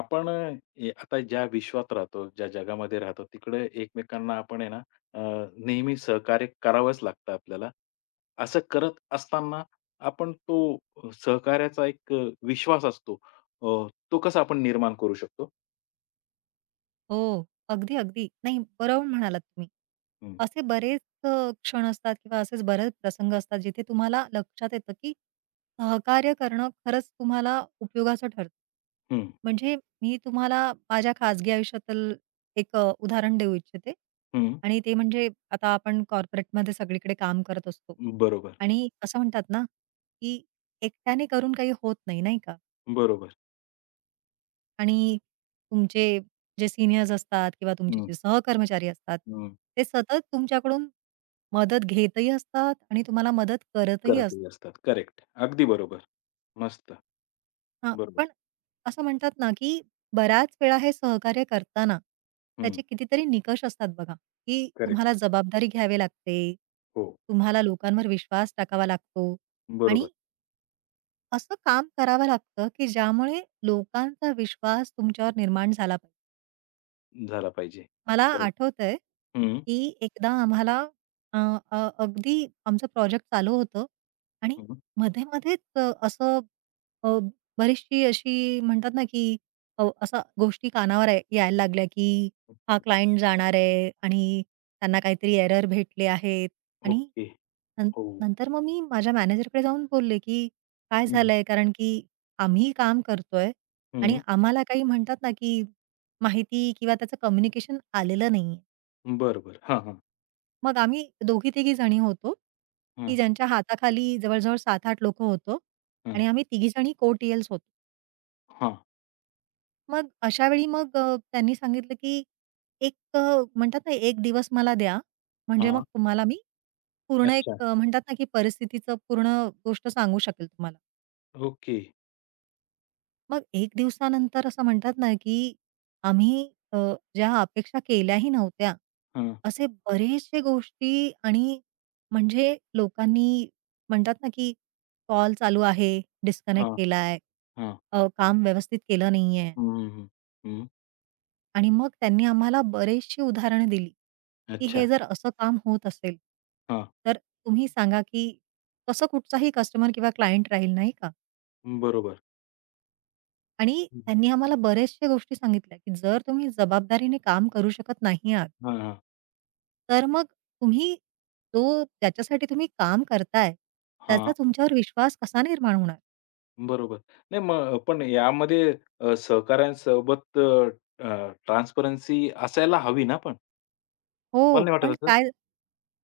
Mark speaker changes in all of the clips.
Speaker 1: आपण अ, ए आता ज्या विश्वात राहतो, ज्या जगामध्ये राहतो, तिकडे एकमेकांना आपण आहे ना अ, नेहमी सहकार्य करावंच लागतं आपल्याला. असं करत असताना आपण तो सहकार्याचा एक विश्वास असतो. तो कसा आपण निर्माण करू शकतो?
Speaker 2: हो, अगदी, अगदी. नाही, बरोबर म्हणालात तुम्ही.
Speaker 1: हं,
Speaker 2: असे बरेच क्षण असतात किंवा असेच बरेच प्रसंग असतात जिथे तुम्हाला लक्षात येतं, की सहकार्य करणं खरंच तुम्हाला उपयोगाचं ठरतं.
Speaker 1: हं,
Speaker 2: म्हणजे मी तुम्हाला माझ्या खाजगी आयुष्यातील एक उदाहरण देऊ इच्छिते
Speaker 1: हं.
Speaker 2: आणि ते म्हणजे आता आपण कॉर्पोरेटमध्ये सगळीकडे काम करत असतो
Speaker 1: बरोबर,
Speaker 2: आणि असं म्हणतात ना, की एकट्याने करून काही होत नाही, नाही का?
Speaker 1: बरोबर.
Speaker 2: आणि तुमचे जे सीनियर्स असतात किंवा तुमचे
Speaker 1: हं,
Speaker 2: जे सहकर्मचारी असतात,
Speaker 1: हं.
Speaker 2: ते सतत तुमच्याकडून मदत घेतही असतात आणि तुम्हाला मदत करतही असतात.
Speaker 1: करतही असतात. करेक्ट. अगदी बरोबर. मस्त.
Speaker 2: हां, पण
Speaker 1: बरोबर.
Speaker 2: असं म्हणतात ना, की बऱ्याच वेळा हे सहकार्य करताना
Speaker 1: हं.
Speaker 2: त्याचे कितीतरी निकष असतात बघा, की
Speaker 1: करेक्ट.
Speaker 2: तुम्हाला जबाबदारी घ्यावी लागते,
Speaker 1: हो.
Speaker 2: तुम्हाला लोकांवर विश्वास टाकावा लागतो आणि
Speaker 1: बरोबर.
Speaker 2: असं काम करावं लागतं, की ज्यामुळे लोकांचा विश्वास तुमच्यावर निर्माण झाला पाहिजे.
Speaker 1: झाला पाहिजे.
Speaker 2: मला
Speaker 1: करेक्ट.
Speaker 2: आठवतंय,
Speaker 1: हं,
Speaker 2: की एकदा आम्हाला अ, अ, अगदी आमचं प्रोजेक्ट चालू होतं आणि
Speaker 1: हं.
Speaker 2: मध्ये-मध्येच असं अ, बरीचशी अशी म्हणतात ना, की अशा गोष्टी कानावर यायला लागल्या, की हा क्लायंट जाणार आहे आणि त्यांना काहीतरी एरर भेटले आहेत आणि
Speaker 1: ओके.
Speaker 2: नं
Speaker 1: हो.
Speaker 2: नंतर मग मी माझ्या मॅनेजरकडे जाऊन बोलले, की "काय
Speaker 1: हं,
Speaker 2: झालंय?" कारण की आम्ही काम करतोय आणि
Speaker 1: हं.
Speaker 2: आम्हाला काही म्हणतात ना, की माहिती किंवा त्याचं कम्युनिकेशन आलेलं नाहीये.
Speaker 1: बरं, बरं. हां, हां.
Speaker 2: मग आम्ही दोघी-तिघी जणी होतो,
Speaker 1: हां,
Speaker 2: की ज्यांच्या हाताखाली जवळ-जवळ 7-8 लोकं होतो
Speaker 1: हां.
Speaker 2: आणि आम्ही तिघी जणी को-टी-एल्स होतो.
Speaker 1: हां,
Speaker 2: मग अशा वेळी मग त्यांनी सांगितलं, की एक म्हणतात ना, 1 दिवस मला द्या, म्हणजे मग
Speaker 1: हां.
Speaker 2: तुम्हाला मी पूर्ण एक
Speaker 1: अच्छा.
Speaker 2: म्हणतात ना, की परिस्थितीचं पूर्ण गोष्ट सांगू शकेल तुम्हाला.
Speaker 1: ओके.
Speaker 2: मग 1 दिवसानंतर असं म्हणतात ना, की आम्ही ज्या अपेक्षा केल्याही नव्हत्या,
Speaker 1: हां,
Speaker 2: असे बरेचसे गोष्टी आणि म्हणजे लोकांनी म्हणतात ना, की कॉल चालू आहे,
Speaker 1: हां,
Speaker 2: डिस्कनेक्ट केलाय,
Speaker 1: हां.
Speaker 2: काम व्यवस्थित केलं नाहीये.
Speaker 1: हं, हं, हं.
Speaker 2: आणि मग त्यांनी आम्हाला बरीचशी उदाहरणं दिली, की
Speaker 1: अच्छा.
Speaker 2: हे जर असं काम होत असेल,
Speaker 1: हां.
Speaker 2: तर तुम्ही सांगा, की तसं कुठचाही कस्टमर किंवा क्लायंट राहील, नाही का?
Speaker 1: बरोबर.
Speaker 2: आणि
Speaker 1: हं.
Speaker 2: त्यांनी आम्हाला बऱ्याचशा गोष्टी सांगितल्या, की जर तुम्ही जबाबदारीने काम करू शकत नाही आहात,
Speaker 1: हां, हां.
Speaker 2: तर मग तुम्ही तो ज्याच्यासाठी तुम्ही काम करताय,
Speaker 1: हां.
Speaker 2: त्याचा तुमच्यावर विश्वास कसा निर्माण होणार?
Speaker 1: बरोबर. नाही मग पण यामध्ये सहकाऱ्यांसोबत ट्रान्सपरन्सी असायला हवी ना पण?
Speaker 2: हो,
Speaker 1: तुम्हाला नाही
Speaker 2: पण
Speaker 1: वाटत असं?
Speaker 2: काय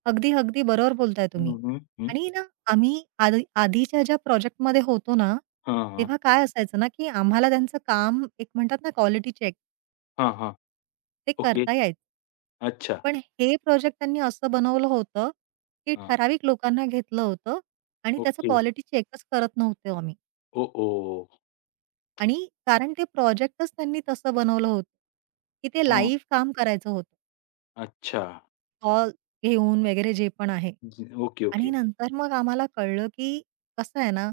Speaker 2: अगदी, अगदी बरोबर बोलताय
Speaker 1: हं,
Speaker 2: तुम्ही.
Speaker 1: हं, हं.
Speaker 2: आणि ना आम्ही आधीच्या ज्या प्रोजेक्टमध्ये होतो ना,
Speaker 1: हां, हां.
Speaker 2: तेव्हा काय असायचं ना, की आम्हाला त्यांचं काम एक म्हणतात ना क्वालिटी चेक
Speaker 1: हां, हां.
Speaker 2: ते
Speaker 1: ओके.
Speaker 2: करता यायचं.
Speaker 1: अच्छा.
Speaker 2: पण हे प्रोजेक्ट त्यांनी असं बनवलं होतं, की
Speaker 1: हां.
Speaker 2: ठराविक लोकांना घेतलं होतं आणि त्याचं
Speaker 1: ओके.
Speaker 2: क्वालिटी चेकच करत नव्हतो आम्ही.
Speaker 1: ओ, ओह!
Speaker 2: आणि कारण ते प्रोजेक्टच त्यांनी तसं बनवलं होतं, की ते
Speaker 1: हां.
Speaker 2: लाईव्ह काम करायचं होतं.
Speaker 1: अच्छा.
Speaker 2: स्टॉल घेऊन वगैरे जे पण आहे.
Speaker 1: ओके,
Speaker 2: आणि
Speaker 1: ओके.
Speaker 2: नंतर मग आम्हाला कळलं, की कसं आहे ना,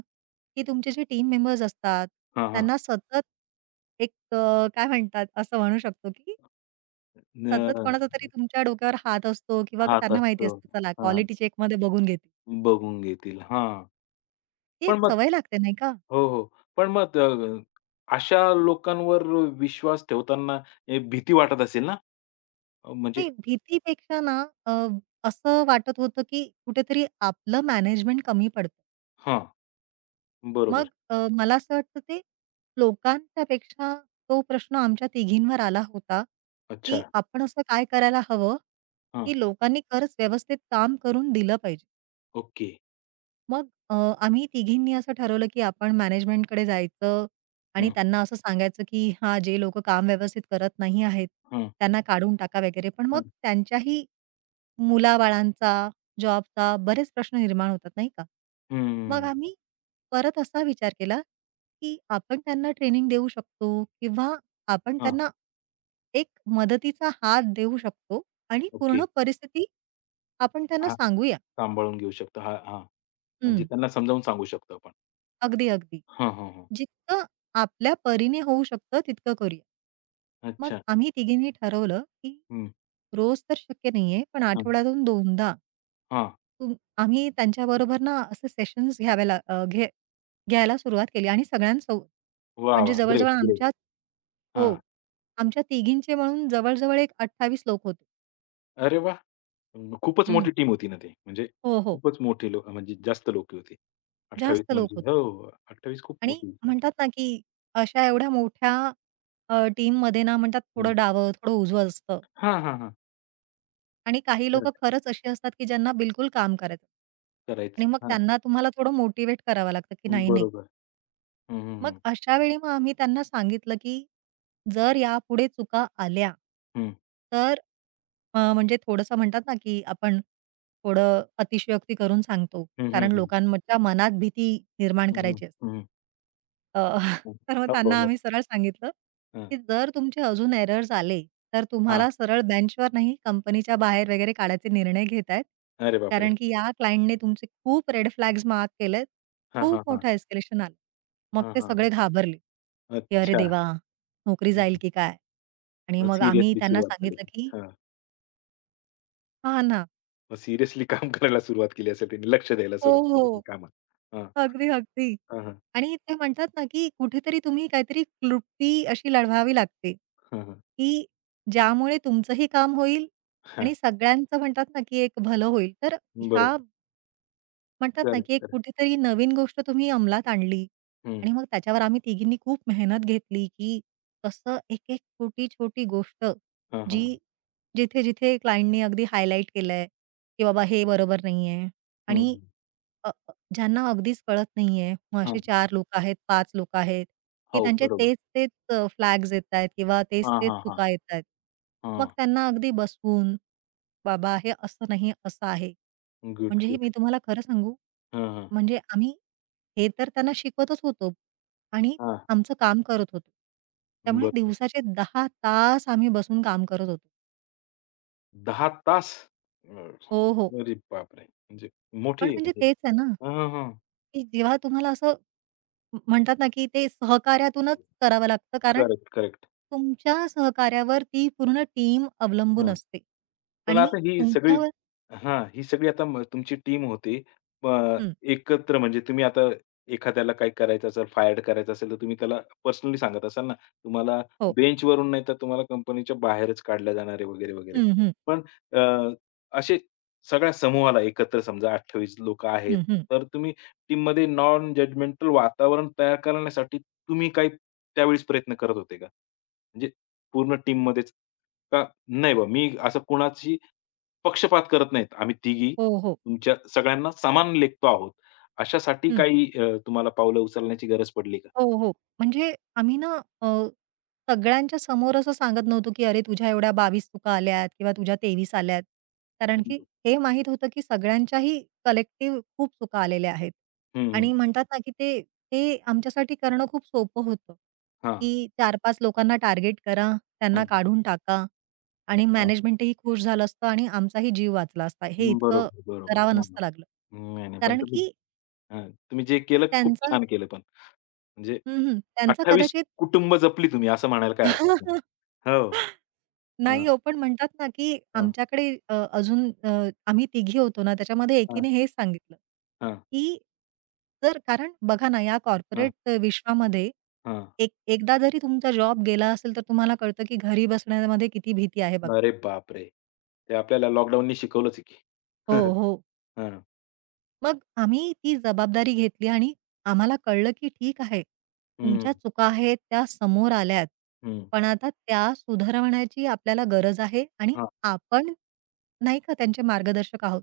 Speaker 2: की तुमचे जे टीम मेंबर्स असतात,
Speaker 1: हां, हां.
Speaker 2: त्यांना सतत एक काय म्हणतात असं म्हणू शकतो, की सतत
Speaker 1: न
Speaker 2: कोणाचा तरी तुमच्या डोक्यावर हात असतो किंवा
Speaker 1: हात
Speaker 2: त्यांना माहिती
Speaker 1: असतो.
Speaker 2: असतं, चला
Speaker 1: हां,
Speaker 2: क्वालिटी चेकमध्ये बघून घेते.
Speaker 1: बघून घेतील. हां.
Speaker 2: ती
Speaker 1: पण
Speaker 2: एक
Speaker 1: मग
Speaker 2: सवय लागते नाही का?
Speaker 1: हो, हो. पण मग अशा लोकांवर विश्वास ठेवताना भीती वाटत असेल ना? म्हणजे
Speaker 2: नाही भीतीपेक्षा ना अ, असं वाटत होतं, की कुठेतरी आपलं मॅनेजमेंट कमी पडतं.
Speaker 1: हां,
Speaker 2: मग
Speaker 1: बरोबर.
Speaker 2: मला असं वाटतं ते लोकांच्या पेक्षा तो प्रश्न आमच्या तिघींवर आला होता,
Speaker 1: अच्छा.
Speaker 2: की आपण असं काय करायला हवं,
Speaker 1: हां,
Speaker 2: की लोकांनी खरंच व्यवस्थित काम करून दिलं पाहिजे.
Speaker 1: ओके.
Speaker 2: मग आम्ही तिघींनी असं ठरवलं, की आपण मॅनेजमेंटकडे जायचं आणि
Speaker 1: हं,
Speaker 2: त्यांना असं सांगायचं, की हां, जे लोकं काम व्यवस्थित करत नाही आहेत,
Speaker 1: हं,
Speaker 2: त्यांना काढून टाका वगैरे. पण मग
Speaker 1: हं.
Speaker 2: त्यांच्याही मुलाबाळांचा, जॉबचा बरेच प्रश्न निर्माण होतात, नाही का? मग
Speaker 1: हं.
Speaker 2: आम्ही परत असा विचार केला, की आपण त्यांना ट्रेनिंग देऊ शकतो किंवा आपण
Speaker 1: हां,
Speaker 2: त्यांना एक मदतीचा हात देऊ शकतो आणि
Speaker 1: ओके.
Speaker 2: पूर्ण परिस्थिती आपण त्यांना
Speaker 1: हां,
Speaker 2: सांगूया.
Speaker 1: सांभाळून घेऊ शकतो. हां, हां.
Speaker 2: हं,
Speaker 1: म्हणजे त्यांना समजावून सांगू शकतो आपण.
Speaker 2: अगदी, अगदी.
Speaker 1: हां, हां, हां.
Speaker 2: जितकं आपल्या परीने होऊ शकतं तितकं करूया. मग
Speaker 1: अच्छा.
Speaker 2: आम्ही तिघींनी ठरवलं, की
Speaker 1: हं,
Speaker 2: रोज तर शक्य नाहीये, पण
Speaker 1: हं.
Speaker 2: आठवड्यातून 2दा
Speaker 1: हां.
Speaker 2: तुम आम्ही त्यांच्याबरोबर ना असे सेशन्स घ्यावे ला अ, घे घ्यायला सुरुवात केली आणि
Speaker 1: वाह,
Speaker 2: म्हणजे
Speaker 1: वाह! ग्रेट,
Speaker 2: जवळ-जवळ
Speaker 1: ग्रेट.
Speaker 2: आमच्याच
Speaker 1: हां.
Speaker 2: हो. आमच्या तिघींचे म्हणून जवळ एक 28 लोक होते.
Speaker 1: अरे वाह! अं, खूपच
Speaker 2: हं.
Speaker 1: मोठी टीम होती ना ती. म्हणजे
Speaker 2: हो, हो.
Speaker 1: खूपच मोठे लोक म्हणजे जास्त लोकं होती. 28
Speaker 2: जास्त लोक
Speaker 1: म्हणजे
Speaker 2: होते
Speaker 1: हो, 28 खूप
Speaker 2: आणि
Speaker 1: मोठी संख्या.
Speaker 2: म्हणतात ना, की अशा एवढ्या मोठ्या टीममध्ये ना म्हणतात
Speaker 1: हं.
Speaker 2: थोडं डावं, थोडं उजवं असतं.
Speaker 1: हां, हां, हां.
Speaker 2: आणि काही लोकं
Speaker 1: करेक्ट.
Speaker 2: खरंच अशी असतात, की ज्यांना बिलकुल काम करायचं आणि
Speaker 1: करायचं.
Speaker 2: मग
Speaker 1: हां.
Speaker 2: त्यांना तुम्हाला थोडं मोटिवेट करावं लागतं, की नाही, नाही.
Speaker 1: बरोबर. हं, हं,
Speaker 2: मग
Speaker 1: हं.
Speaker 2: अशा वेळी मग आम्ही त्यांना सांगितलं, की जर यापुढे चुका आल्या,
Speaker 1: हं.
Speaker 2: तर म्हणजे थोडंसं म्हणतात ना, की आपण थोडं अतिशयोक्ती करून सांगतो.
Speaker 1: हं, हं,
Speaker 2: कारण
Speaker 1: हं.
Speaker 2: लोकांच्या मनात भीती निर्माण
Speaker 1: हं,
Speaker 2: करायची असते.
Speaker 1: हं,
Speaker 2: अ, तर मग
Speaker 1: हो, हो,
Speaker 2: त्यांना
Speaker 1: हो.
Speaker 2: आम्ही सरळ सांगितलं,
Speaker 1: हां,
Speaker 2: की जर तुमचे अजून एरर्स आले, तर
Speaker 1: हां.
Speaker 2: तुम्हाला सरळ बेंचवर नाही, कंपनीच्या बाहेर वगैरे काढायचे निर्णय घेतायत.
Speaker 1: अरे बापरे!
Speaker 2: कारण की या क्लायंटने तुमचे खूप रेड फ्लॅग्स मार्क केलेत.
Speaker 1: हां,
Speaker 2: खूप
Speaker 1: हां, हां.
Speaker 2: मोठं एस्केलेशन आलं. मग
Speaker 1: हां,
Speaker 2: ते
Speaker 1: हां, हां.
Speaker 2: सगळे घाबरले, की "अरे
Speaker 1: अच्छा.
Speaker 2: देवा! नोकरी
Speaker 1: हं,
Speaker 2: जाईल की काय?" आणि
Speaker 1: मग
Speaker 2: मग आम्ही
Speaker 1: सिरियसली
Speaker 2: त्यांना
Speaker 1: सुरुवात झाली.
Speaker 2: सांगितलं, की
Speaker 1: हां.
Speaker 2: "हां ना."
Speaker 1: मग सिरियसली काम करायला सुरुवात केली असेल त्यांनी. लक्ष द्यायला
Speaker 2: हो,
Speaker 1: सुरुवात केली असेल
Speaker 2: हो.
Speaker 1: कामात. हां.
Speaker 2: अगदी, अगदी.
Speaker 1: हां, हां.
Speaker 2: आणि ते म्हणतात ना, की कुठेतरी तुम्ही काहीतरी क्लृप्ती अशी लढवावी लागते,
Speaker 1: हां, हां.
Speaker 2: की ज्यामुळे तुमचंही काम होईल आणि सगळ्यांचं म्हणतात ना, की एक भलं होईल. तर
Speaker 1: बरोबर.
Speaker 2: ह्या म्हणतात ना,
Speaker 1: करेक्ट,
Speaker 2: की एक
Speaker 1: करेक्ट.
Speaker 2: कुठेतरी नवीन गोष्ट तुम्ही अंमलात आणली
Speaker 1: हं.
Speaker 2: आणि मग त्याच्यावर आम्ही तिघींनी खूप मेहनत घेतली, की कसं एक-एक छोटी-छोटी गोष्ट
Speaker 1: हां,
Speaker 2: जी
Speaker 1: हां.
Speaker 2: जिथे-जिथे क्लायंटनी अगदी हायलाइट केलंय, की बाबा हे बरोबर नाहीये आणि
Speaker 1: हं,
Speaker 2: अ, अ, ज्यांना अगदीच कळत नाहीये, मग असे
Speaker 1: हां.
Speaker 2: 4 लोकं आहेत, 5 लोकं आहेत, की
Speaker 1: हो,
Speaker 2: त्यांचे
Speaker 1: बरोबर.
Speaker 2: तेच-तेच फ्लॅग्स येतायत किंवा
Speaker 1: हां,
Speaker 2: तेच-तेच
Speaker 1: हां, हां.
Speaker 2: चुका येतायत. मग
Speaker 1: हां.
Speaker 2: त्यांना अगदी बसवून, "बाबा हे असं नाही, असं आहे."
Speaker 1: गुड,
Speaker 2: म्हणजे हे
Speaker 1: गुड.
Speaker 2: मी तुम्हाला खरं सांगू,
Speaker 1: हां, हां.
Speaker 2: म्हणजे आम्ही हे तर त्यांना शिकवतच होतो आणि
Speaker 1: हां.
Speaker 2: आमचं काम करत होतो. त्यामुळे
Speaker 1: बरोबर.
Speaker 2: दिवसाचे 10 तास आम्ही बसून काम करत होतो.
Speaker 1: 10 तास? अं,
Speaker 2: हो, हो.
Speaker 1: अरे बापरे! म्हणजे मोठी
Speaker 2: पण
Speaker 1: आहे
Speaker 2: म्हणजे
Speaker 1: म्हणजे.
Speaker 2: तेच आहे ना,
Speaker 1: हां, हां, हां.
Speaker 2: की जेव्हा तुम्हाला असं म्हणतात ना, की ते सहकार्यातूनच करावं लागतं कारण
Speaker 1: करेक्ट, करेक्ट.
Speaker 2: तुमच्या सहकार्यावर ती पूर्ण टीम अवलंबून असते
Speaker 1: पण
Speaker 2: आणि
Speaker 1: आता ही सगळी
Speaker 2: तुमच्यावर
Speaker 1: हां, ही सगळी आता म तुमची टीम होती. अ,
Speaker 2: हं,
Speaker 1: एकत्र म्हणजे तुम्ही आता एखाद्याला काही करायचं असेल, फायर्ड करायचं असेल, तर तुम्ही त्याला पर्सनली सांगत असाल ना, तुम्हाला
Speaker 2: हो.
Speaker 1: बेंचवरून नाही तर तुम्हाला कंपनीच्या बाहेरच काढलं जाणार आहे वगैरे, वगैरे.
Speaker 2: हं, हं.
Speaker 1: पण अ, असे सगळ्या समूहाला एकत्र समजा 28 लोकं आहेत,
Speaker 2: हं, हं.
Speaker 1: तर तुम्ही टीममध्ये नॉन जजमेंटल वातावरण तयार करण्यासाठी तुम्ही काही त्यावेळेस प्रयत्न करत होते का? म्हणजे पूर्ण टीममध्येच? का नाही बा, मी असं कोणाची पक्षपात करत नाहीत. आम्ही तिघी
Speaker 2: हो, हो.
Speaker 1: तुमच्या सगळ्यांना समान लेखतो आहोत. अशासाठी काही तुम्हाला पावलं उचलण्याची गरज पडली का?
Speaker 2: हो, हो. म्हणजे आम्ही ना अ, सगळ्यांच्या समोर असं सांगत नव्हतो, की "अरे, तुझ्या एवढ्या 22 चुका आल्यात किंवा तुझ्या 23 आल्यात." कारण की हे माहीत होतं, की सगळ्यांच्याही कलेक्टिव्ह खूप चुका आलेल्या आहेत.
Speaker 1: हं, हं.
Speaker 2: आणि म्हणतात ना, की ते ते आमच्यासाठी करणं खूप सोपं होतं,
Speaker 1: हां,
Speaker 2: की 4-5 लोकांना टार्गेट करा,
Speaker 1: हां,
Speaker 2: त्यांना काढून टाका आणि
Speaker 1: हां.
Speaker 2: मॅनेजमेंटही खुश झालं असतं आणि आमचाही जीव वाचला असता. हे इतकं
Speaker 1: बरोबर, बरोबर.
Speaker 2: करावं
Speaker 1: हां,
Speaker 2: नसतं लागलं.
Speaker 1: हां. नाही, नाही. पण
Speaker 2: कारण
Speaker 1: तुम्ही
Speaker 2: की
Speaker 1: हां, तुम्ही जे केलं खूप
Speaker 2: त्यांचा
Speaker 1: छान केलं पण. म्हणजे
Speaker 2: हं, हं. त्यांचा
Speaker 1: 28
Speaker 2: कदाचित
Speaker 1: कुटुंब जपली तुम्ही असं म्हणायला काही हरकत नाही. हो.
Speaker 2: नाही
Speaker 1: हां,
Speaker 2: हो, पण म्हणतात ना, की
Speaker 1: हां,
Speaker 2: आमच्याकडे आम्ही तिघी होतो ना, त्याच्यामध्ये
Speaker 1: हां,
Speaker 2: एकीने हे सांगितलं,
Speaker 1: हां,
Speaker 2: की जर कारण बघा ना, या
Speaker 1: हां,
Speaker 2: कॉर्पोरेट विश्वामध्ये
Speaker 1: हां.
Speaker 2: एकदा जरी तुमचा जॉब गेला असेल, तर तुम्हाला कळतं, की घरी बसण्यामध्ये किती भीती आहे बघा.
Speaker 1: अरे बापरे! ते आपल्याला लॉकडाऊननी शिकवलंच आहे की.
Speaker 2: हो, हो.
Speaker 1: हां,
Speaker 2: मग आम्ही ती जबाबदारी घेतली आणि आम्हाला कळलं, की ठीक आहे,
Speaker 1: हं,
Speaker 2: तुमच्या चुका आहेत त्या समोर आल्यात.
Speaker 1: हं.
Speaker 2: पण आता त्या सुधारवण्याची आपल्याला गरज आहे आणि
Speaker 1: हां.
Speaker 2: आपण नाही का त्यांचे मार्गदर्शक आहोत.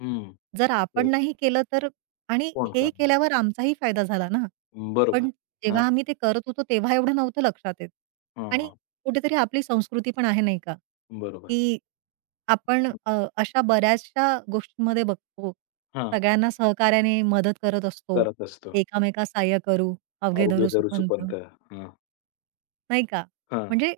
Speaker 1: हं,
Speaker 2: जर आपण
Speaker 1: करेक्ट.
Speaker 2: नाही केलं तर आणि
Speaker 1: कोण
Speaker 2: हे
Speaker 1: करणार?
Speaker 2: केल्यावर आमचाही फायदा झाला ना.
Speaker 1: हम्म, बरोबर.
Speaker 2: पण
Speaker 1: हां,
Speaker 2: जेव्हा आम्ही ते करत होतो तेव्हा एवढं नव्हतं लक्षात येत
Speaker 1: हां,
Speaker 2: आणि
Speaker 1: हां.
Speaker 2: कुठेतरी आपली संस्कृती पण आहे नाही का,
Speaker 1: बरोबर.
Speaker 2: की आपण अशा बऱ्याचशा गोष्टींमध्ये बघतो.
Speaker 1: हां,
Speaker 2: सगळ्यांना सहकार्याने मदत करत असतो.
Speaker 1: करत असतो.
Speaker 2: एकामेकास सहाय्य करू, अवघे धरू
Speaker 1: अवघे धरू
Speaker 2: सुपंथ,
Speaker 1: सुपंथ. हां,
Speaker 2: नाही का?
Speaker 1: हां.
Speaker 2: म्हणजे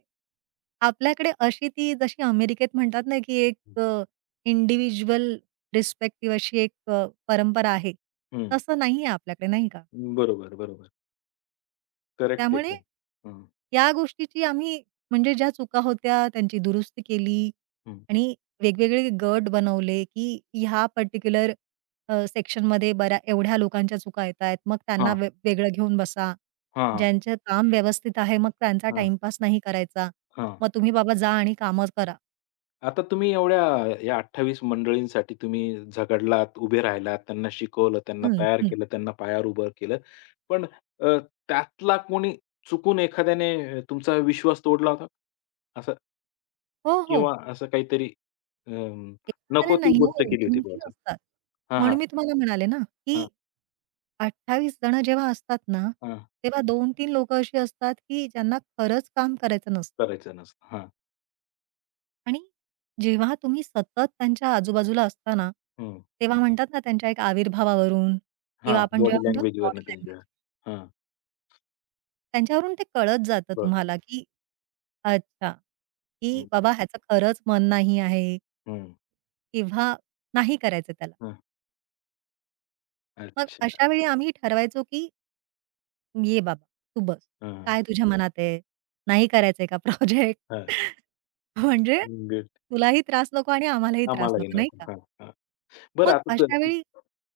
Speaker 2: आपल्याकडे अशी ती जशी अमेरिकेत म्हणतात ना, की एक इंडिव्हिज्युअल रिस्पेक्टिव्ह अशी एक परंपरा आहे.
Speaker 1: हं,
Speaker 2: तसं नाहीये आपल्याकडे, नाही का?
Speaker 1: बरोबर, बरोबर. करेक्ट
Speaker 2: त्यामुळे
Speaker 1: एकदम. हं,
Speaker 2: या गोष्टीची आम्ही म्हणजे ज्या चुका होत्या त्यांची दुरुस्ती केली
Speaker 1: हं.
Speaker 2: आणि वेगवेगळे गट बनवले, की ह्या पर्टिक्युलर सेक्शनमध्ये बऱ्या एवढ्या लोकांच्या चुका येतायत. मग त्यांना
Speaker 1: हां,
Speaker 2: वेगळं घेऊन बसा.
Speaker 1: हां,
Speaker 2: ज्यांचं काम व्यवस्थित आहे, मग त्यांचा
Speaker 1: हां,
Speaker 2: टाईमपास नाही करायचा.
Speaker 1: हां.
Speaker 2: मग तुम्ही बाबा जा आणि कामच करा.
Speaker 1: आता तुम्ही एवढ्या या 28 मंडळींसाठी तुम्ही झगडलात, उभे राहिलात, त्यांना शिकवलं, त्यांना
Speaker 2: हं,
Speaker 1: तयार
Speaker 2: हं.
Speaker 1: केलं, त्यांना पायावर उभं केलं. पण अ, त्यातला कोणी चुकून एखाद्याने तुमचा विश्वास तोडला होता? असं
Speaker 2: हो, हो.
Speaker 1: किंवा असं काहीतरी अ,
Speaker 2: एखाद्याने
Speaker 1: नको ती
Speaker 2: नाही
Speaker 1: गोष्ट
Speaker 2: हो,
Speaker 1: केली होती बुवा
Speaker 2: 2-3
Speaker 1: असं.
Speaker 2: असतात.
Speaker 1: हां, हां,
Speaker 2: म्हणून मी तुम्हाला म्हणाले ना, की
Speaker 1: हां,
Speaker 2: 28 जण जेव्हा असतात ना,
Speaker 1: हां.
Speaker 2: तेव्हा 2 तीन लोक अशी असतात, की ज्यांना खरंच काम करायचं नसतं.
Speaker 1: करायचं नसतं. हां,
Speaker 2: आणि जेव्हा तुम्ही सतत त्यांच्या आजूबाजूला असता ना,
Speaker 1: हं.
Speaker 2: तेव्हा म्हणतात ना त्यांच्या एक आविर्भावावरून
Speaker 1: हां,
Speaker 2: किंवा आपण
Speaker 1: बॉडी
Speaker 2: जेव्हा म्हणतो ना
Speaker 1: लँग्वेजवरनं
Speaker 2: बॉडी
Speaker 1: त्यांच्या
Speaker 2: लँग्वेज,
Speaker 1: हां,
Speaker 2: त्यांच्यावरून ते कळत जातं
Speaker 1: कळलं.
Speaker 2: तुम्हाला, की अच्छा,
Speaker 1: हं,
Speaker 2: की
Speaker 1: हं,
Speaker 2: बाबा ह्याचं खरंच मन नाही आहे
Speaker 1: हं,
Speaker 2: किंवा नाही करायचं त्याला.
Speaker 1: हं.
Speaker 2: मग
Speaker 1: अच्छा.
Speaker 2: अशा वेळी आम्ही ठरवायचो, की "ये बाबा, तू बस.
Speaker 1: हां,
Speaker 2: काय तुझ्या मनात आहे? नाही करायचंय का प्रोजेक्ट?"
Speaker 1: हां.
Speaker 2: म्हणजे
Speaker 1: गुड.
Speaker 2: तुलाही त्रास नको आणि आम्हालाही त्रास
Speaker 1: आम्हालाही
Speaker 2: नको, नाही
Speaker 1: नको.
Speaker 2: का?
Speaker 1: हां. बरं
Speaker 2: मग
Speaker 1: आता तर
Speaker 2: अशा वेळी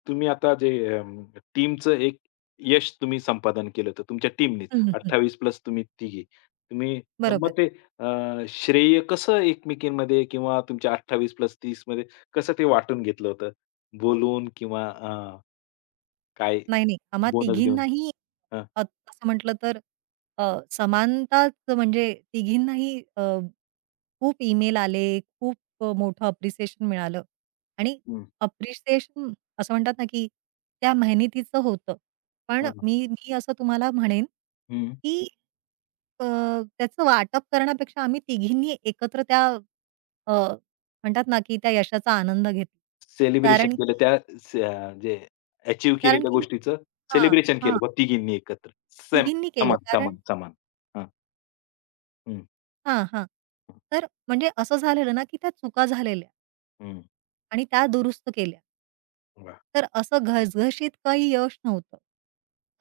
Speaker 1: तुम्ही आता जे अं, टीमचं एक यश तुम्ही संपादन केलं होतं तुमच्या टीमनीच.
Speaker 2: हं, हं, हं.
Speaker 1: 28 प्लस तुम्ही तिघी. तुम्ही
Speaker 2: बरोबर.
Speaker 1: मग ते श्रेय कसं एकमेकींमध्ये किंवा तुमच्या 28+30 मध्ये कसं ते वाटून घेतलं होतं? बोलून किंवा काय
Speaker 2: नाही, नाही. आम्हा
Speaker 1: बोनस देऊन?
Speaker 2: तिघींनाही
Speaker 1: हां.
Speaker 2: तसं म्हटलं तर अ, समानताच म्हणजे तिघींनाही अ खूप ईमेल आले, खूप मोठं अप्रिसिएशन मिळालं आणि
Speaker 1: हं.
Speaker 2: अप्रिसिएशन असं म्हणतात ना, की त्या मेहनतीचं होतं. पण
Speaker 1: हां.
Speaker 2: मी मी असं तुम्हाला म्हणेन, की अ, त्याचं वाटप करण्यापेक्षा आम्ही तिघींनी एकत्र त्या अ, म्हणतात ना, की त्या यशाचा आनंद घेतला.
Speaker 1: सेलिब्रेशन
Speaker 2: कारण
Speaker 1: केलं
Speaker 2: की
Speaker 1: त्या जे अचीव्ह
Speaker 2: कारण
Speaker 1: केलेल्या
Speaker 2: की
Speaker 1: गोष्टीचं
Speaker 2: हां,
Speaker 1: सेलिब्रेशन केलं
Speaker 2: हां.
Speaker 1: बघ तिघींनी एकत्र. सेम
Speaker 2: तिघींनी केलं
Speaker 1: समान,
Speaker 2: कारण
Speaker 1: समान, समान. हां. हं.
Speaker 2: हां, हां. तर म्हणजे असं झालेलं ना, की त्या चुका झालेल्या.
Speaker 1: हं.
Speaker 2: आणि त्या दुरुस्त केल्या.
Speaker 1: वाह!
Speaker 2: तर असं घसघशीत काही यश नव्हतं.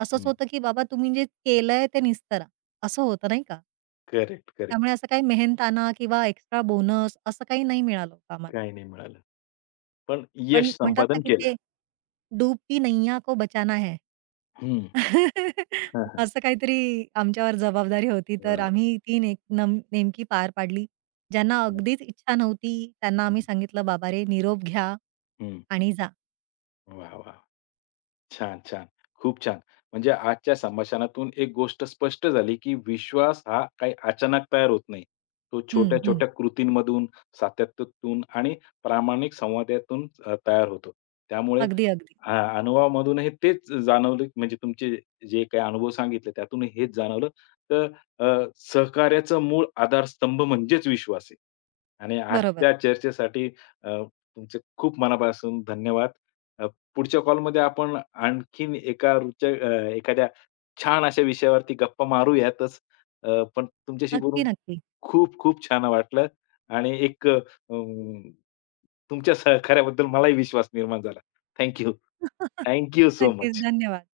Speaker 2: असंच
Speaker 1: हं.
Speaker 2: होतं, की बाबा तुम्ही जे केलंय ते निस्तरा, असं होतं नाही का?
Speaker 1: Correct, correct.
Speaker 2: त्यामुळे असं काही मेहनताना किंवा एक्स्ट्रा बोनस असं काही नाही मिळालं होतं आम्हाला.
Speaker 1: काही नाही मिळालं. पण
Speaker 2: पण
Speaker 1: यश
Speaker 2: म्हणतात ना,
Speaker 1: संपादन
Speaker 2: की
Speaker 1: केलं.
Speaker 2: ते डूबती नैया को बचाना है.
Speaker 1: हं. हां, हां.
Speaker 2: असं काहीतरी आमच्यावर जबाबदारी होती. तर
Speaker 1: वाह!
Speaker 2: आम्ही ती ने नम नेमकी पार पाडली. ज्यांना
Speaker 1: वाह!
Speaker 2: अगदीच इच्छा नव्हती त्यांना
Speaker 1: हं,
Speaker 2: आम्ही सांगितलं, "बाबा रे निरोप घ्या
Speaker 1: हं.
Speaker 2: आणि जा."
Speaker 1: वाह! वाह! छान, छान. खूप छान. म्हणजे आजच्या संभाषणातून एक गोष्ट स्पष्ट झाली, की विश्वास हा काही अचानक तयार होत नाही. तो
Speaker 2: हं, हं.
Speaker 1: छोट्या-छोट्या कृतींमधून, सातत्यातून आणि प्रामाणिक संवादातून तयार होतो. त्यामुळे
Speaker 2: अगदी, अगदी.
Speaker 1: हां, अनुभवामधूनही तेच जाणवलं, म्हणजे तुमचे जे काही अनुभव सांगितले त्यातून हेच जाणवलं, तर अ, सहकार्याचा मूळ आधारस्तंभ म्हणजेच विश्वास आहे. आणि
Speaker 2: बरोबर.
Speaker 1: आजच्या चर्चेसाठी अ, तुमचे खूप मनापासून धन्यवाद. अ, पुढच्या कॉलमध्ये आपण आणखीन एका रोजच्या एखाद्या छान अशा विषयावरती गप्पा मारूयातच. पण तुमच्याशी
Speaker 2: नक्की,
Speaker 1: बोलून
Speaker 2: नक्की.
Speaker 1: खूप खूप छान वाटलं आणि एक तुमच्या सहकार्याबद्दल मलाही विश्वास निर्माण झाला. थँक थँक यू सो
Speaker 2: नक्कीच.
Speaker 1: मच.
Speaker 2: धन्यवाद.